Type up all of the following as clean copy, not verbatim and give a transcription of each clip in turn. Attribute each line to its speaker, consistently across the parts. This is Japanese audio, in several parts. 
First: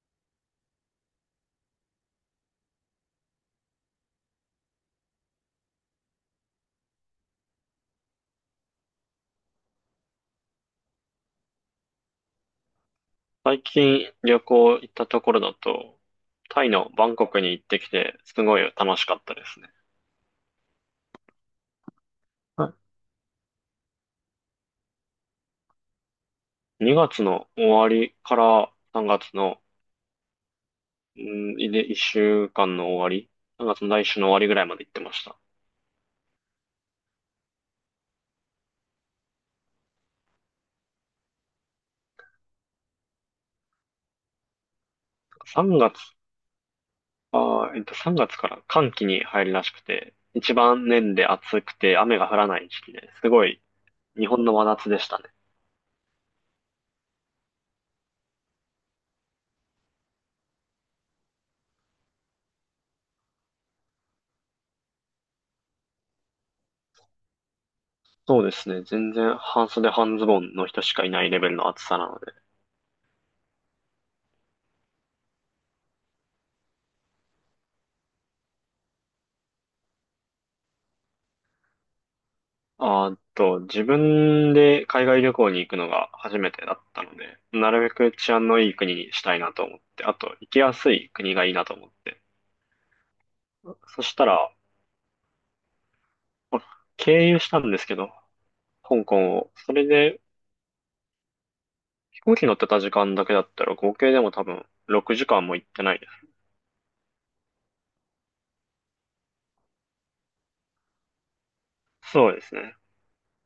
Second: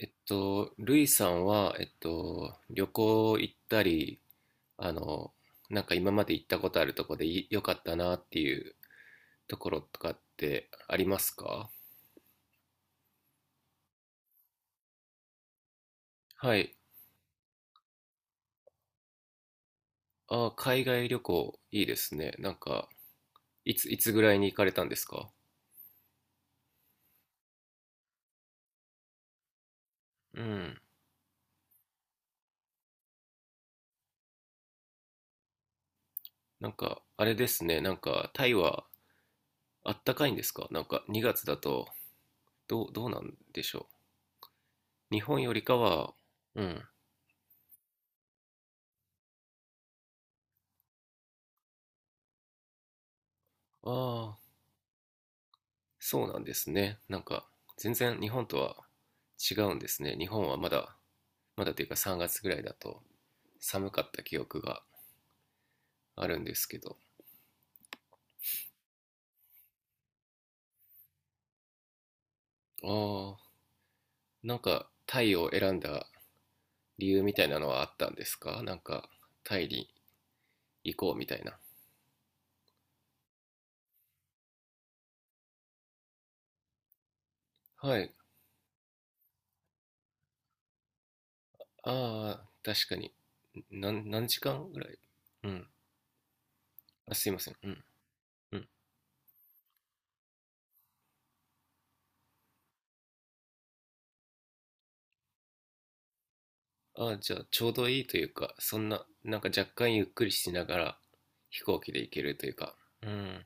Speaker 1: ルイさんは、旅行行ったり、あの、なんか今まで行ったことあるとこで良かったなっていうところとかってありますか？
Speaker 2: 最近旅行行ったところだと、
Speaker 1: は
Speaker 2: タイ
Speaker 1: い。
Speaker 2: のバンコクに行ってきて、すごい楽しかったですね。
Speaker 1: あー、海外旅行いいですね。なんか、
Speaker 2: は
Speaker 1: いつぐらいに行かれたんですか？
Speaker 2: い。2月の終わりから3月の、
Speaker 1: うん。
Speaker 2: うん、1週間の終わり、3月の来週の終わりぐらいまで行ってました。
Speaker 1: なんか、あれですね。なんか、タイはあったかいんですか？なんか、2月だと、どうなんでしょう。日本よりか
Speaker 2: 3月、あ
Speaker 1: は、うん。
Speaker 2: ー、えっと、3月から寒気に入るらしくて、一番年で暑くて雨が降らない時期ですごい日本
Speaker 1: あ、
Speaker 2: の真夏でしたね。
Speaker 1: そうなんですね。なんか、全然日本とは違うんですね。日本はまだ、まだというか3月ぐらいだと寒かった記憶があるんですけど。
Speaker 2: そうですね。全然半袖半ズボンの人しかいないレベルの暑さなので。
Speaker 1: ああ、なんかタイを選んだ理由みたいなのはあったんですか？なんか、タイに行こうみたいな。
Speaker 2: あーっと、自分で海外旅行に行くのが初めてだったので、なるべ
Speaker 1: は
Speaker 2: く
Speaker 1: い。
Speaker 2: 治安のいい国にしたいなと思って、あと、行きやすい国がいいなと思って。
Speaker 1: ああ、確かに。
Speaker 2: そし
Speaker 1: 何
Speaker 2: た
Speaker 1: 時
Speaker 2: ら、
Speaker 1: 間ぐらい、うん。
Speaker 2: まあ
Speaker 1: あ、す
Speaker 2: 経
Speaker 1: いま
Speaker 2: 由し
Speaker 1: せん。
Speaker 2: た
Speaker 1: う
Speaker 2: んで
Speaker 1: ん。
Speaker 2: すけど、
Speaker 1: うん。
Speaker 2: 香港を。それで、飛行機乗ってた時間だけだったら、合計でも多分6時間も行ってないです。
Speaker 1: ああ、じゃあちょうどいいというか、そんな、なんか若干ゆっくりしながら飛行機で行け
Speaker 2: そう
Speaker 1: る
Speaker 2: で
Speaker 1: という
Speaker 2: す
Speaker 1: か。
Speaker 2: ね。
Speaker 1: うん。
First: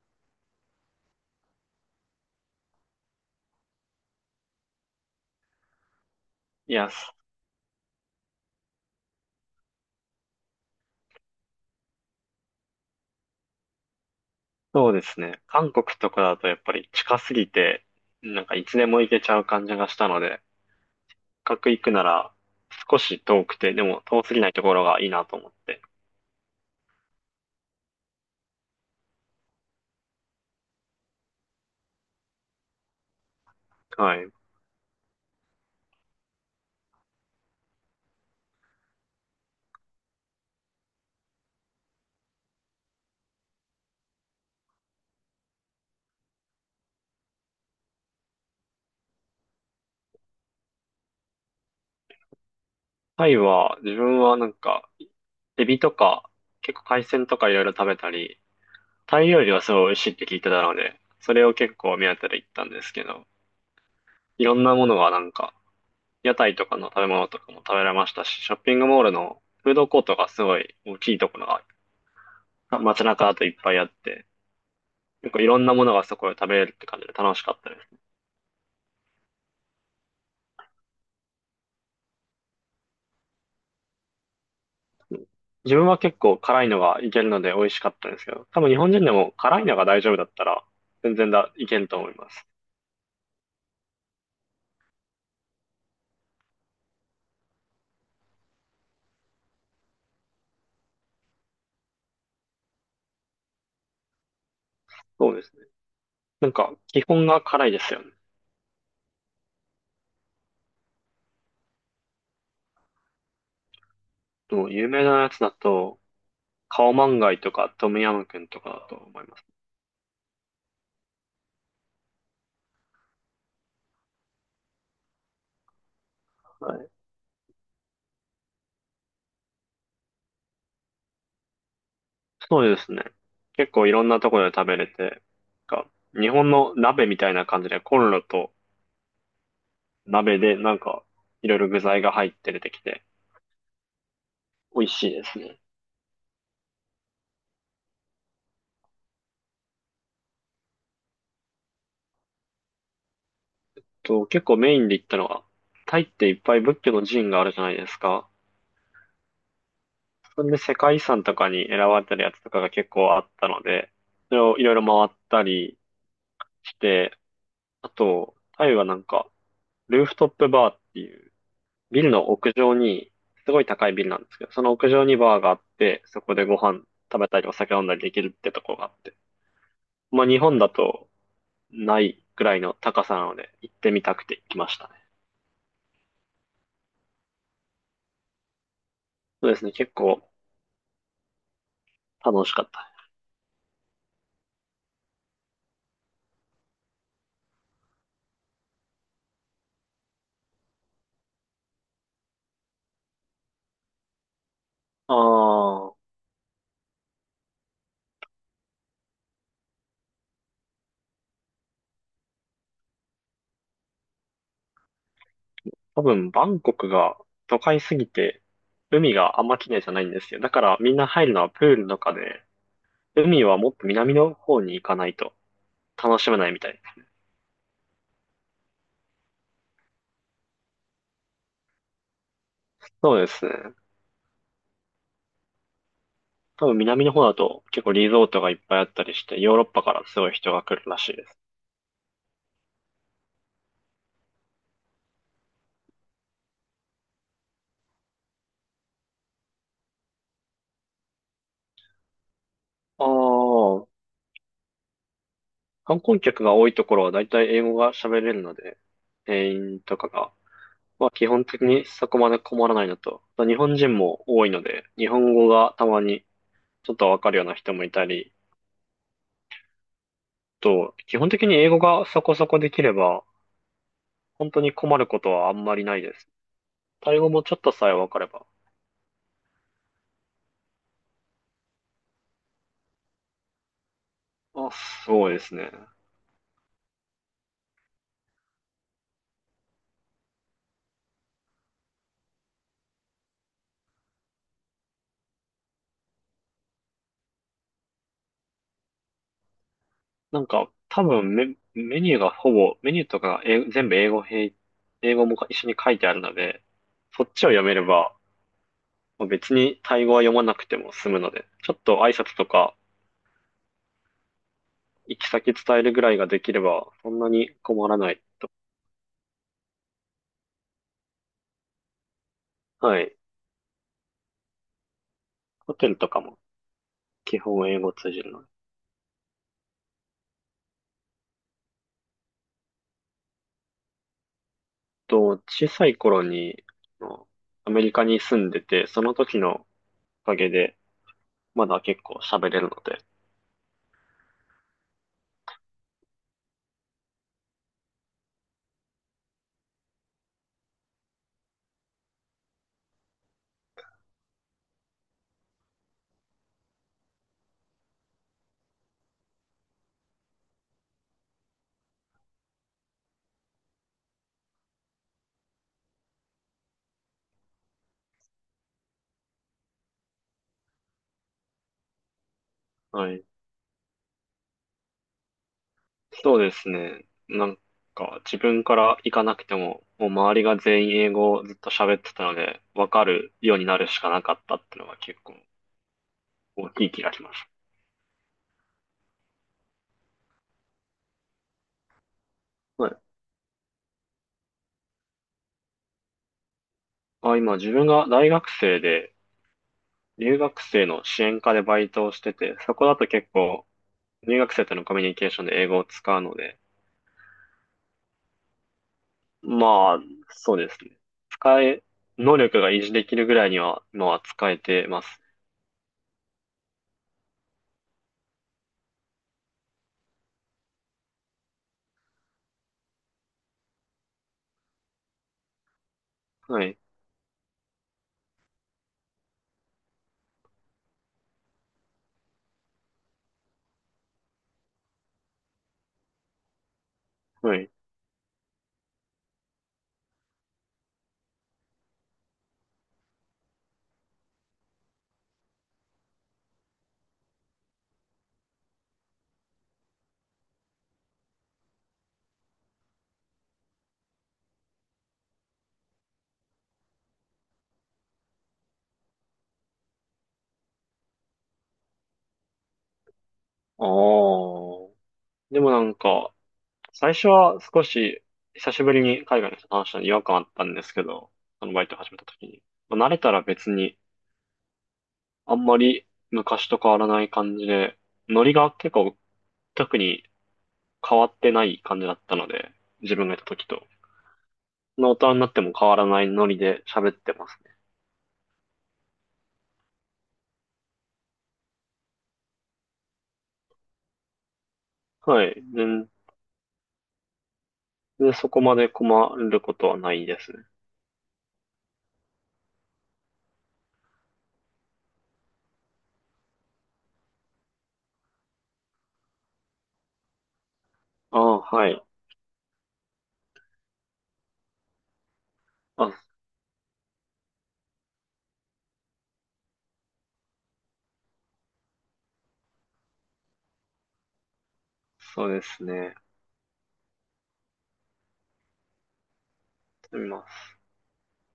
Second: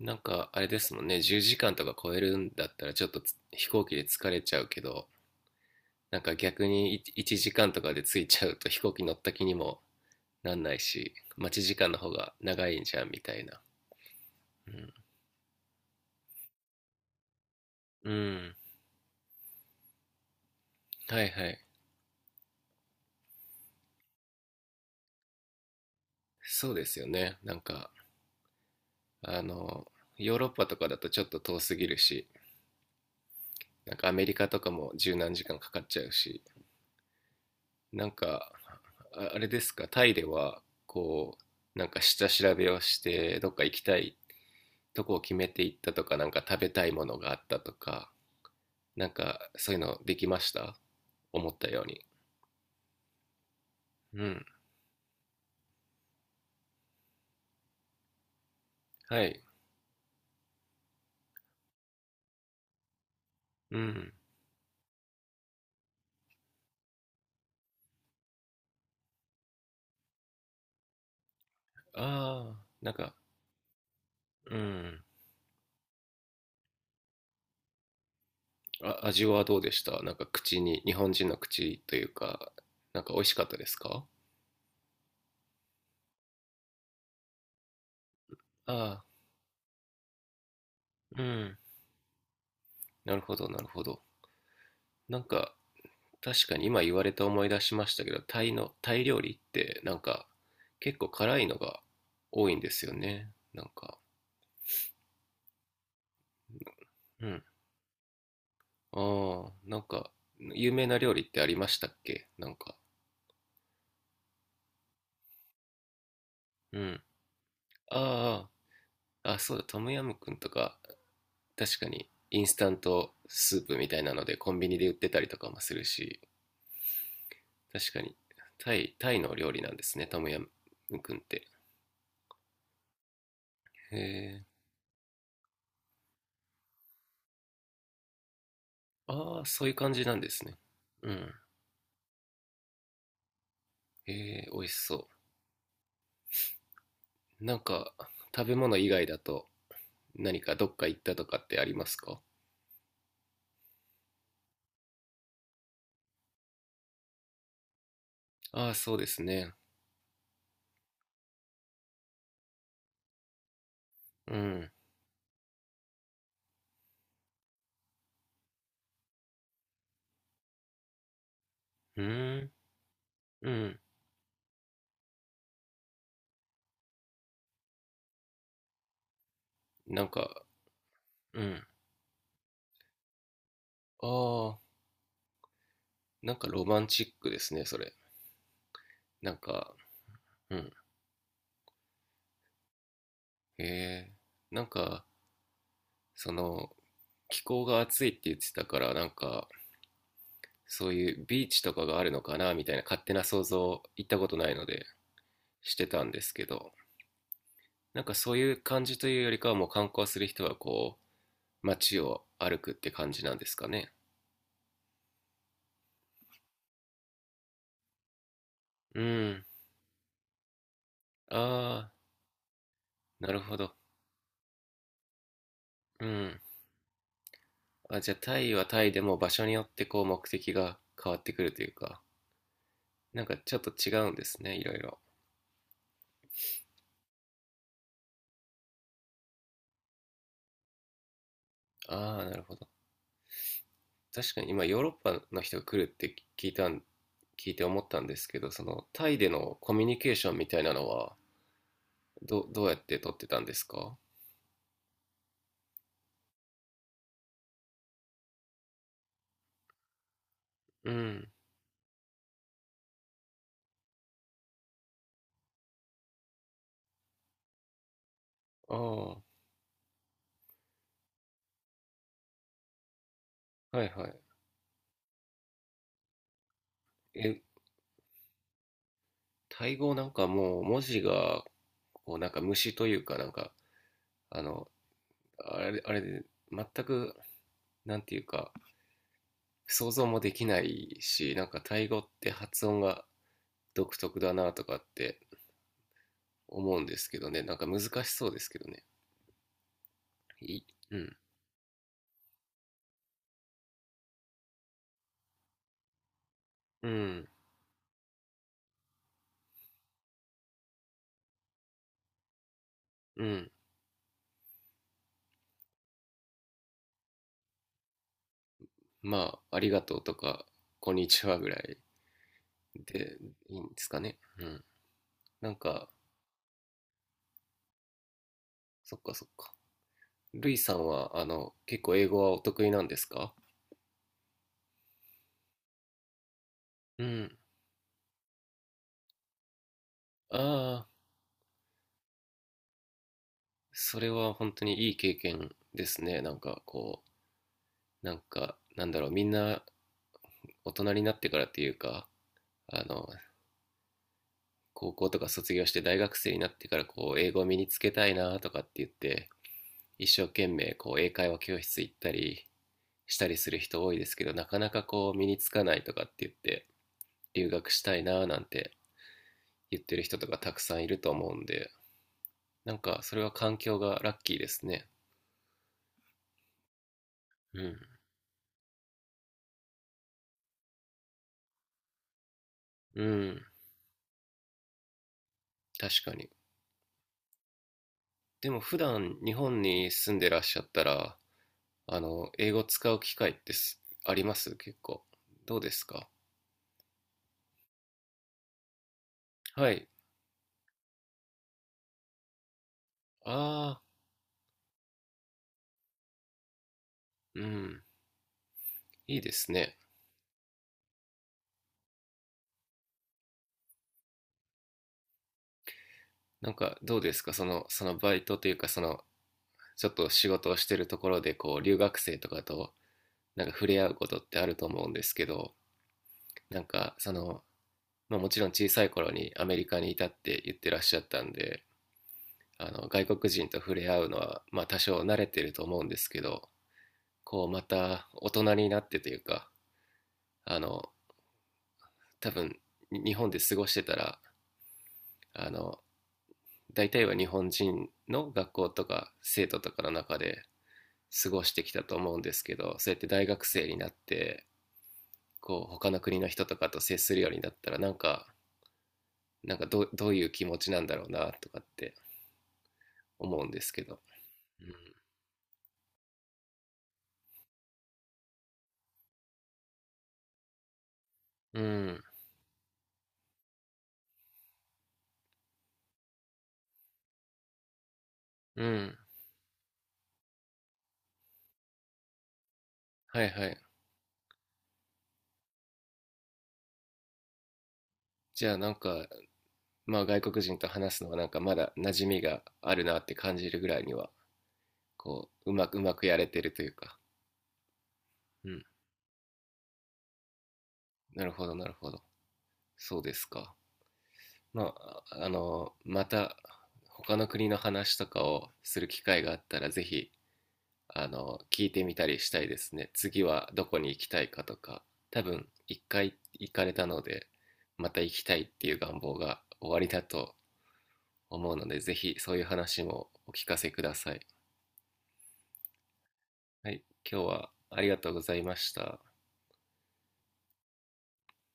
Speaker 1: なんかあれですもんね、10時間とか超えるんだったらちょっと飛行機で疲れちゃうけど、なんか逆
Speaker 2: いや、
Speaker 1: に1時間とかで着いちゃうと飛行機乗った気にもなんないし、待ち時間の方が長いんじゃんみたいな。う
Speaker 2: そ
Speaker 1: ん。
Speaker 2: うですね。韓国とかだとやっぱり近すぎて、
Speaker 1: う
Speaker 2: なん
Speaker 1: ん。
Speaker 2: かいつでも行けちゃう感じがしたので、
Speaker 1: はいはい。
Speaker 2: 角行くなら少し遠くて、でも遠すぎないところがいいなと思って。
Speaker 1: そうですよね。なんか、あの、ヨーロッパとかだとちょっと遠すぎるし、なんかア
Speaker 2: は
Speaker 1: メ
Speaker 2: い。
Speaker 1: リカとかも十何時間かかっちゃうし、なんか、あ、あれですか、タイでは、こう、なんか下調べをして、どっか行きたいとこを決めていったとか、なんか食べたいものがあったとか、なんかそういうのできました思ったように。
Speaker 2: タイは、自分
Speaker 1: う
Speaker 2: は
Speaker 1: ん。
Speaker 2: なんか、エビとか、結構海鮮とかいろいろ食べたり、タ
Speaker 1: は
Speaker 2: イ料
Speaker 1: い。
Speaker 2: 理はすごい美味しいって聞いてたので、それを結構目当てで行ったんですけど、
Speaker 1: うん。
Speaker 2: いろんなものがなんか、屋台とかの食べ物とかも食べられましたし、ショッピングモールのフードコートがすごい大きいところ
Speaker 1: ああ、
Speaker 2: が、
Speaker 1: なん
Speaker 2: 街
Speaker 1: か、
Speaker 2: 中だといっぱいあって、
Speaker 1: うん。
Speaker 2: 結構いろんなものがそこで食べれるって感じで楽しかったです。
Speaker 1: あ、味はどうでした？なんか口に、日本人の口というか、なんか美味しかったですか？
Speaker 2: 自分は結構辛いのがいけるので美味しかったんですけど、多分日本
Speaker 1: ああ、
Speaker 2: 人でも辛いのが大丈夫だったら全
Speaker 1: う
Speaker 2: 然だ、
Speaker 1: ん。
Speaker 2: いけると思います。
Speaker 1: なるほど、なるほど。なんか、確かに今言われて思い出しましたけど、タイ料理ってなんか結構辛いのが多いんですよね。なんか、
Speaker 2: そうですね。なんか基
Speaker 1: う
Speaker 2: 本が
Speaker 1: ん。
Speaker 2: 辛いですよね。
Speaker 1: ああ、なんか、有名な料理ってありましたっけ？なんか。
Speaker 2: もう有名なやつだと、
Speaker 1: う
Speaker 2: カオ
Speaker 1: ん。
Speaker 2: マンガイとかトムヤムクン
Speaker 1: あ
Speaker 2: とかだと思い
Speaker 1: あ、
Speaker 2: ま
Speaker 1: あ、
Speaker 2: す。
Speaker 1: そうだ、トムヤムクンとか、確かに、インスタントスープみたいなので、コンビニで売ってたりとかもするし、
Speaker 2: はい。
Speaker 1: 確かに、タイの料理なんですね、トムヤムクンって。
Speaker 2: そうですね。結構い
Speaker 1: へ
Speaker 2: ろんなとこ
Speaker 1: え。
Speaker 2: ろで食べれて、なんか日本の鍋みたいな感じでコンロと
Speaker 1: ああ、そういう感じなんで
Speaker 2: 鍋
Speaker 1: すね。
Speaker 2: でなんか
Speaker 1: うん。
Speaker 2: いろいろ具材が入って出てきて
Speaker 1: へえ、美味し
Speaker 2: 美味
Speaker 1: そ
Speaker 2: しいですね。
Speaker 1: う。なんか、食べ物以外だと、何かどっか行ったとかってありますか？
Speaker 2: と、結構メインで行ったのは、タイっていっぱい仏教の寺院があるじゃないですか。
Speaker 1: ああ、そうですね。
Speaker 2: それで世界遺産とかに選ばれてるやつとかが結構あったので、そ
Speaker 1: う
Speaker 2: れをい
Speaker 1: ん。
Speaker 2: ろいろ回ったりして、あと、タイはなんか、ルーフトップバーっていう、
Speaker 1: う
Speaker 2: ビルの
Speaker 1: ん。
Speaker 2: 屋上に、
Speaker 1: う
Speaker 2: すごい
Speaker 1: ん。
Speaker 2: 高いビルなんですけど、その屋上にバーがあって、そこでご飯食べたりお酒飲んだりできるってとこがあって。
Speaker 1: なん
Speaker 2: まあ日
Speaker 1: か、
Speaker 2: 本だと
Speaker 1: うん。
Speaker 2: ないぐらいの高さなので、行ってみ
Speaker 1: あ
Speaker 2: たくて行き
Speaker 1: あ、
Speaker 2: ましたね。
Speaker 1: なんかロマンチックですね、それ。なん
Speaker 2: そうですね、
Speaker 1: か、
Speaker 2: 結構
Speaker 1: うん。
Speaker 2: 楽しかったね。
Speaker 1: へえ。なんか、その、気候が暑いって言ってたから、なんか、そういうビーチとかがあるのかな、みたいな勝手な想像、行ったことないので、して
Speaker 2: ああ。
Speaker 1: たんですけど、なんかそういう感じというよりかは、もう観光する人はこう、街を歩くって感じなんですかね。
Speaker 2: 多分、バンコクが都会すぎて、
Speaker 1: う
Speaker 2: 海があ
Speaker 1: ん。
Speaker 2: んま綺麗じゃないんですよ。だから、みんな入るのはプール
Speaker 1: ああ、
Speaker 2: とかで、
Speaker 1: なる
Speaker 2: 海
Speaker 1: ほ
Speaker 2: はもっ
Speaker 1: ど。
Speaker 2: と南の方に行かないと
Speaker 1: う
Speaker 2: 楽しめ
Speaker 1: ん。
Speaker 2: ないみたいですね。
Speaker 1: あ、じゃあタイはタイでも場所によってこう目的が変わってくるというか。
Speaker 2: そう
Speaker 1: なん
Speaker 2: で
Speaker 1: か
Speaker 2: す
Speaker 1: ち
Speaker 2: ね。
Speaker 1: ょっと違うんですね、いろいろ。
Speaker 2: 多分、南の方だと結構リゾートがいっぱいあったりして、ヨーロッパからすごい人が来るらしいです。
Speaker 1: ああ、なるほど。確かに今ヨーロッパの人が来るって聞いて思ったんですけど、そのタイでのコミュニケーションみたいなのはどうやって
Speaker 2: あ
Speaker 1: 取ってたんです
Speaker 2: あ、
Speaker 1: か？
Speaker 2: 観光客が多いところは大体英語が喋れるので、店員とかが。
Speaker 1: う
Speaker 2: まあ基
Speaker 1: ん。
Speaker 2: 本的にそこまで困らないのと、日本人も多いので、日本語がたまにちょっとわかるような人もいたり、
Speaker 1: ああ、は
Speaker 2: と、基本的に英語がそこそこできれば、
Speaker 1: いはい。
Speaker 2: 本当に困ることはあんまりないです。タイ語
Speaker 1: え、
Speaker 2: もちょっとさえわかれば。
Speaker 1: タイ語なんかもう文字がこうなんか虫というかなんかあの、
Speaker 2: あ、そうですね。
Speaker 1: あれで全くなんていうか想像もできないし、なんかタイ語って発音が独特だなとかって思うんですけどね。なんか難しそうですけどね。
Speaker 2: なん
Speaker 1: い
Speaker 2: か、
Speaker 1: う
Speaker 2: 多
Speaker 1: ん。
Speaker 2: 分メニューがほぼ、メニューとかが全部英語英語も一緒に書いてあるので、
Speaker 1: う
Speaker 2: そ
Speaker 1: ん。
Speaker 2: っちを読めれば、まあ別にタイ語は読まなくても済むので、ちょっと挨拶とか、
Speaker 1: うん。
Speaker 2: 行き先伝えるぐらいができれば、そんなに困らない。
Speaker 1: まあ、ありがとうとか、こんにちはぐらい
Speaker 2: はい。
Speaker 1: でいいんですかね。うん。なん
Speaker 2: ホテ
Speaker 1: か、
Speaker 2: ルとかも基本英語通じるので。
Speaker 1: そっかそっか。ルイさんは、結構英語はお得意なんですか？
Speaker 2: と、小さい頃に、
Speaker 1: う
Speaker 2: あの
Speaker 1: ん。
Speaker 2: アメリカに住んでて、その時のおか
Speaker 1: あ
Speaker 2: げで、
Speaker 1: あ、
Speaker 2: まだ結構喋れるので、
Speaker 1: それは本当にいい経験ですね。なんかこう、なんか、なんだろう、みんな大人になってからっていうか、あの、高校とか卒業して大学生になってからこう、英語を身につけたいなとかって言って、一生懸命こう英会話教室行ったりしたりする人多いですけどなかなかこう身につかないとかって言って留学したいななんて言ってる人とかたくさんいると思うんで、なんか
Speaker 2: は
Speaker 1: それ
Speaker 2: い。
Speaker 1: は環境がラッキーですね。
Speaker 2: そうですね。なん
Speaker 1: うん。
Speaker 2: か、自分から行かなくても、もう周りが全員英語をずっと喋ってたので、わ
Speaker 1: う
Speaker 2: かる
Speaker 1: ん。
Speaker 2: ようになるしかなかったっていうのが結構
Speaker 1: 確かに。
Speaker 2: 大きい気がします。
Speaker 1: でも普段日本に住んでらっしゃったらあの英語
Speaker 2: は
Speaker 1: 使う
Speaker 2: い。
Speaker 1: 機会ってあります？結構どうですか？
Speaker 2: あ、今、自分が大学生で、
Speaker 1: はい。
Speaker 2: 留学生の支援課でバイトをしてて、そこだと結構、
Speaker 1: ああ。
Speaker 2: 留学生とのコミュニケーションで英語を使うので、
Speaker 1: ーうん。いいですね。
Speaker 2: まあ、そうですね。使え、能力が維持できるぐらいには、今は使えてます。
Speaker 1: なんかどうですか？そのバイトというかそのちょっと仕事をしてるところでこう留学生とかとなんか触れ合うことってあると思うんですけど、な
Speaker 2: は
Speaker 1: ん
Speaker 2: い。
Speaker 1: かその、まあ、もちろん小さい頃にアメリカにいたって言ってらっしゃったんであの外国人と触れ合うのはまあ多少慣れてると思うんですけど、こう
Speaker 2: は
Speaker 1: ま
Speaker 2: い。
Speaker 1: た大人になってというか、あの、多分日本で過ごしてたらあの大体は日本人の学校とか生徒とかの中で過ごしてきたと思うんですけど、そうやって大学生になってこう他の国の人とかと接するようになったらなんか、なんかどういう気持ちなんだろうなとかって思うんですけ
Speaker 2: ああ。
Speaker 1: ど。
Speaker 2: でもなんか、最初は少し、久しぶりに海外の人と話したのに違和感あったんですけど、
Speaker 1: う
Speaker 2: バイト
Speaker 1: ん。
Speaker 2: 始めた時に。まあ、慣れたら別に、あんまり昔と変わらない感じで、ノリ
Speaker 1: うん、う
Speaker 2: が結
Speaker 1: ん、
Speaker 2: 構、特に変わってない感じだったので、自
Speaker 1: はい
Speaker 2: 分がいた
Speaker 1: はい。
Speaker 2: 時と。大人になっても変わらないノリで喋ってますね。
Speaker 1: じゃあなんか、まあ外国人と話すのはなんかまだ馴染みがあるなって感じるぐらいにはこ
Speaker 2: は
Speaker 1: う
Speaker 2: い。
Speaker 1: うまくやれてるというか。う
Speaker 2: そこ
Speaker 1: ん。
Speaker 2: まで困ることはないですね。
Speaker 1: なるほどなるほど。そうですか。まああのまた他の国の話とかをする機会があったらぜひあの、
Speaker 2: ああ、
Speaker 1: 聞いて
Speaker 2: は
Speaker 1: み
Speaker 2: い。
Speaker 1: たりしたいですね。次はどこに行きたいかとか、多分一回
Speaker 2: あ、
Speaker 1: 行かれたので、また行きたいっていう願望が終わりだと思うので、ぜひそういう話もお聞かせください。
Speaker 2: そうですね。やっ
Speaker 1: はい、今日はありがとうございました。
Speaker 2: てみます。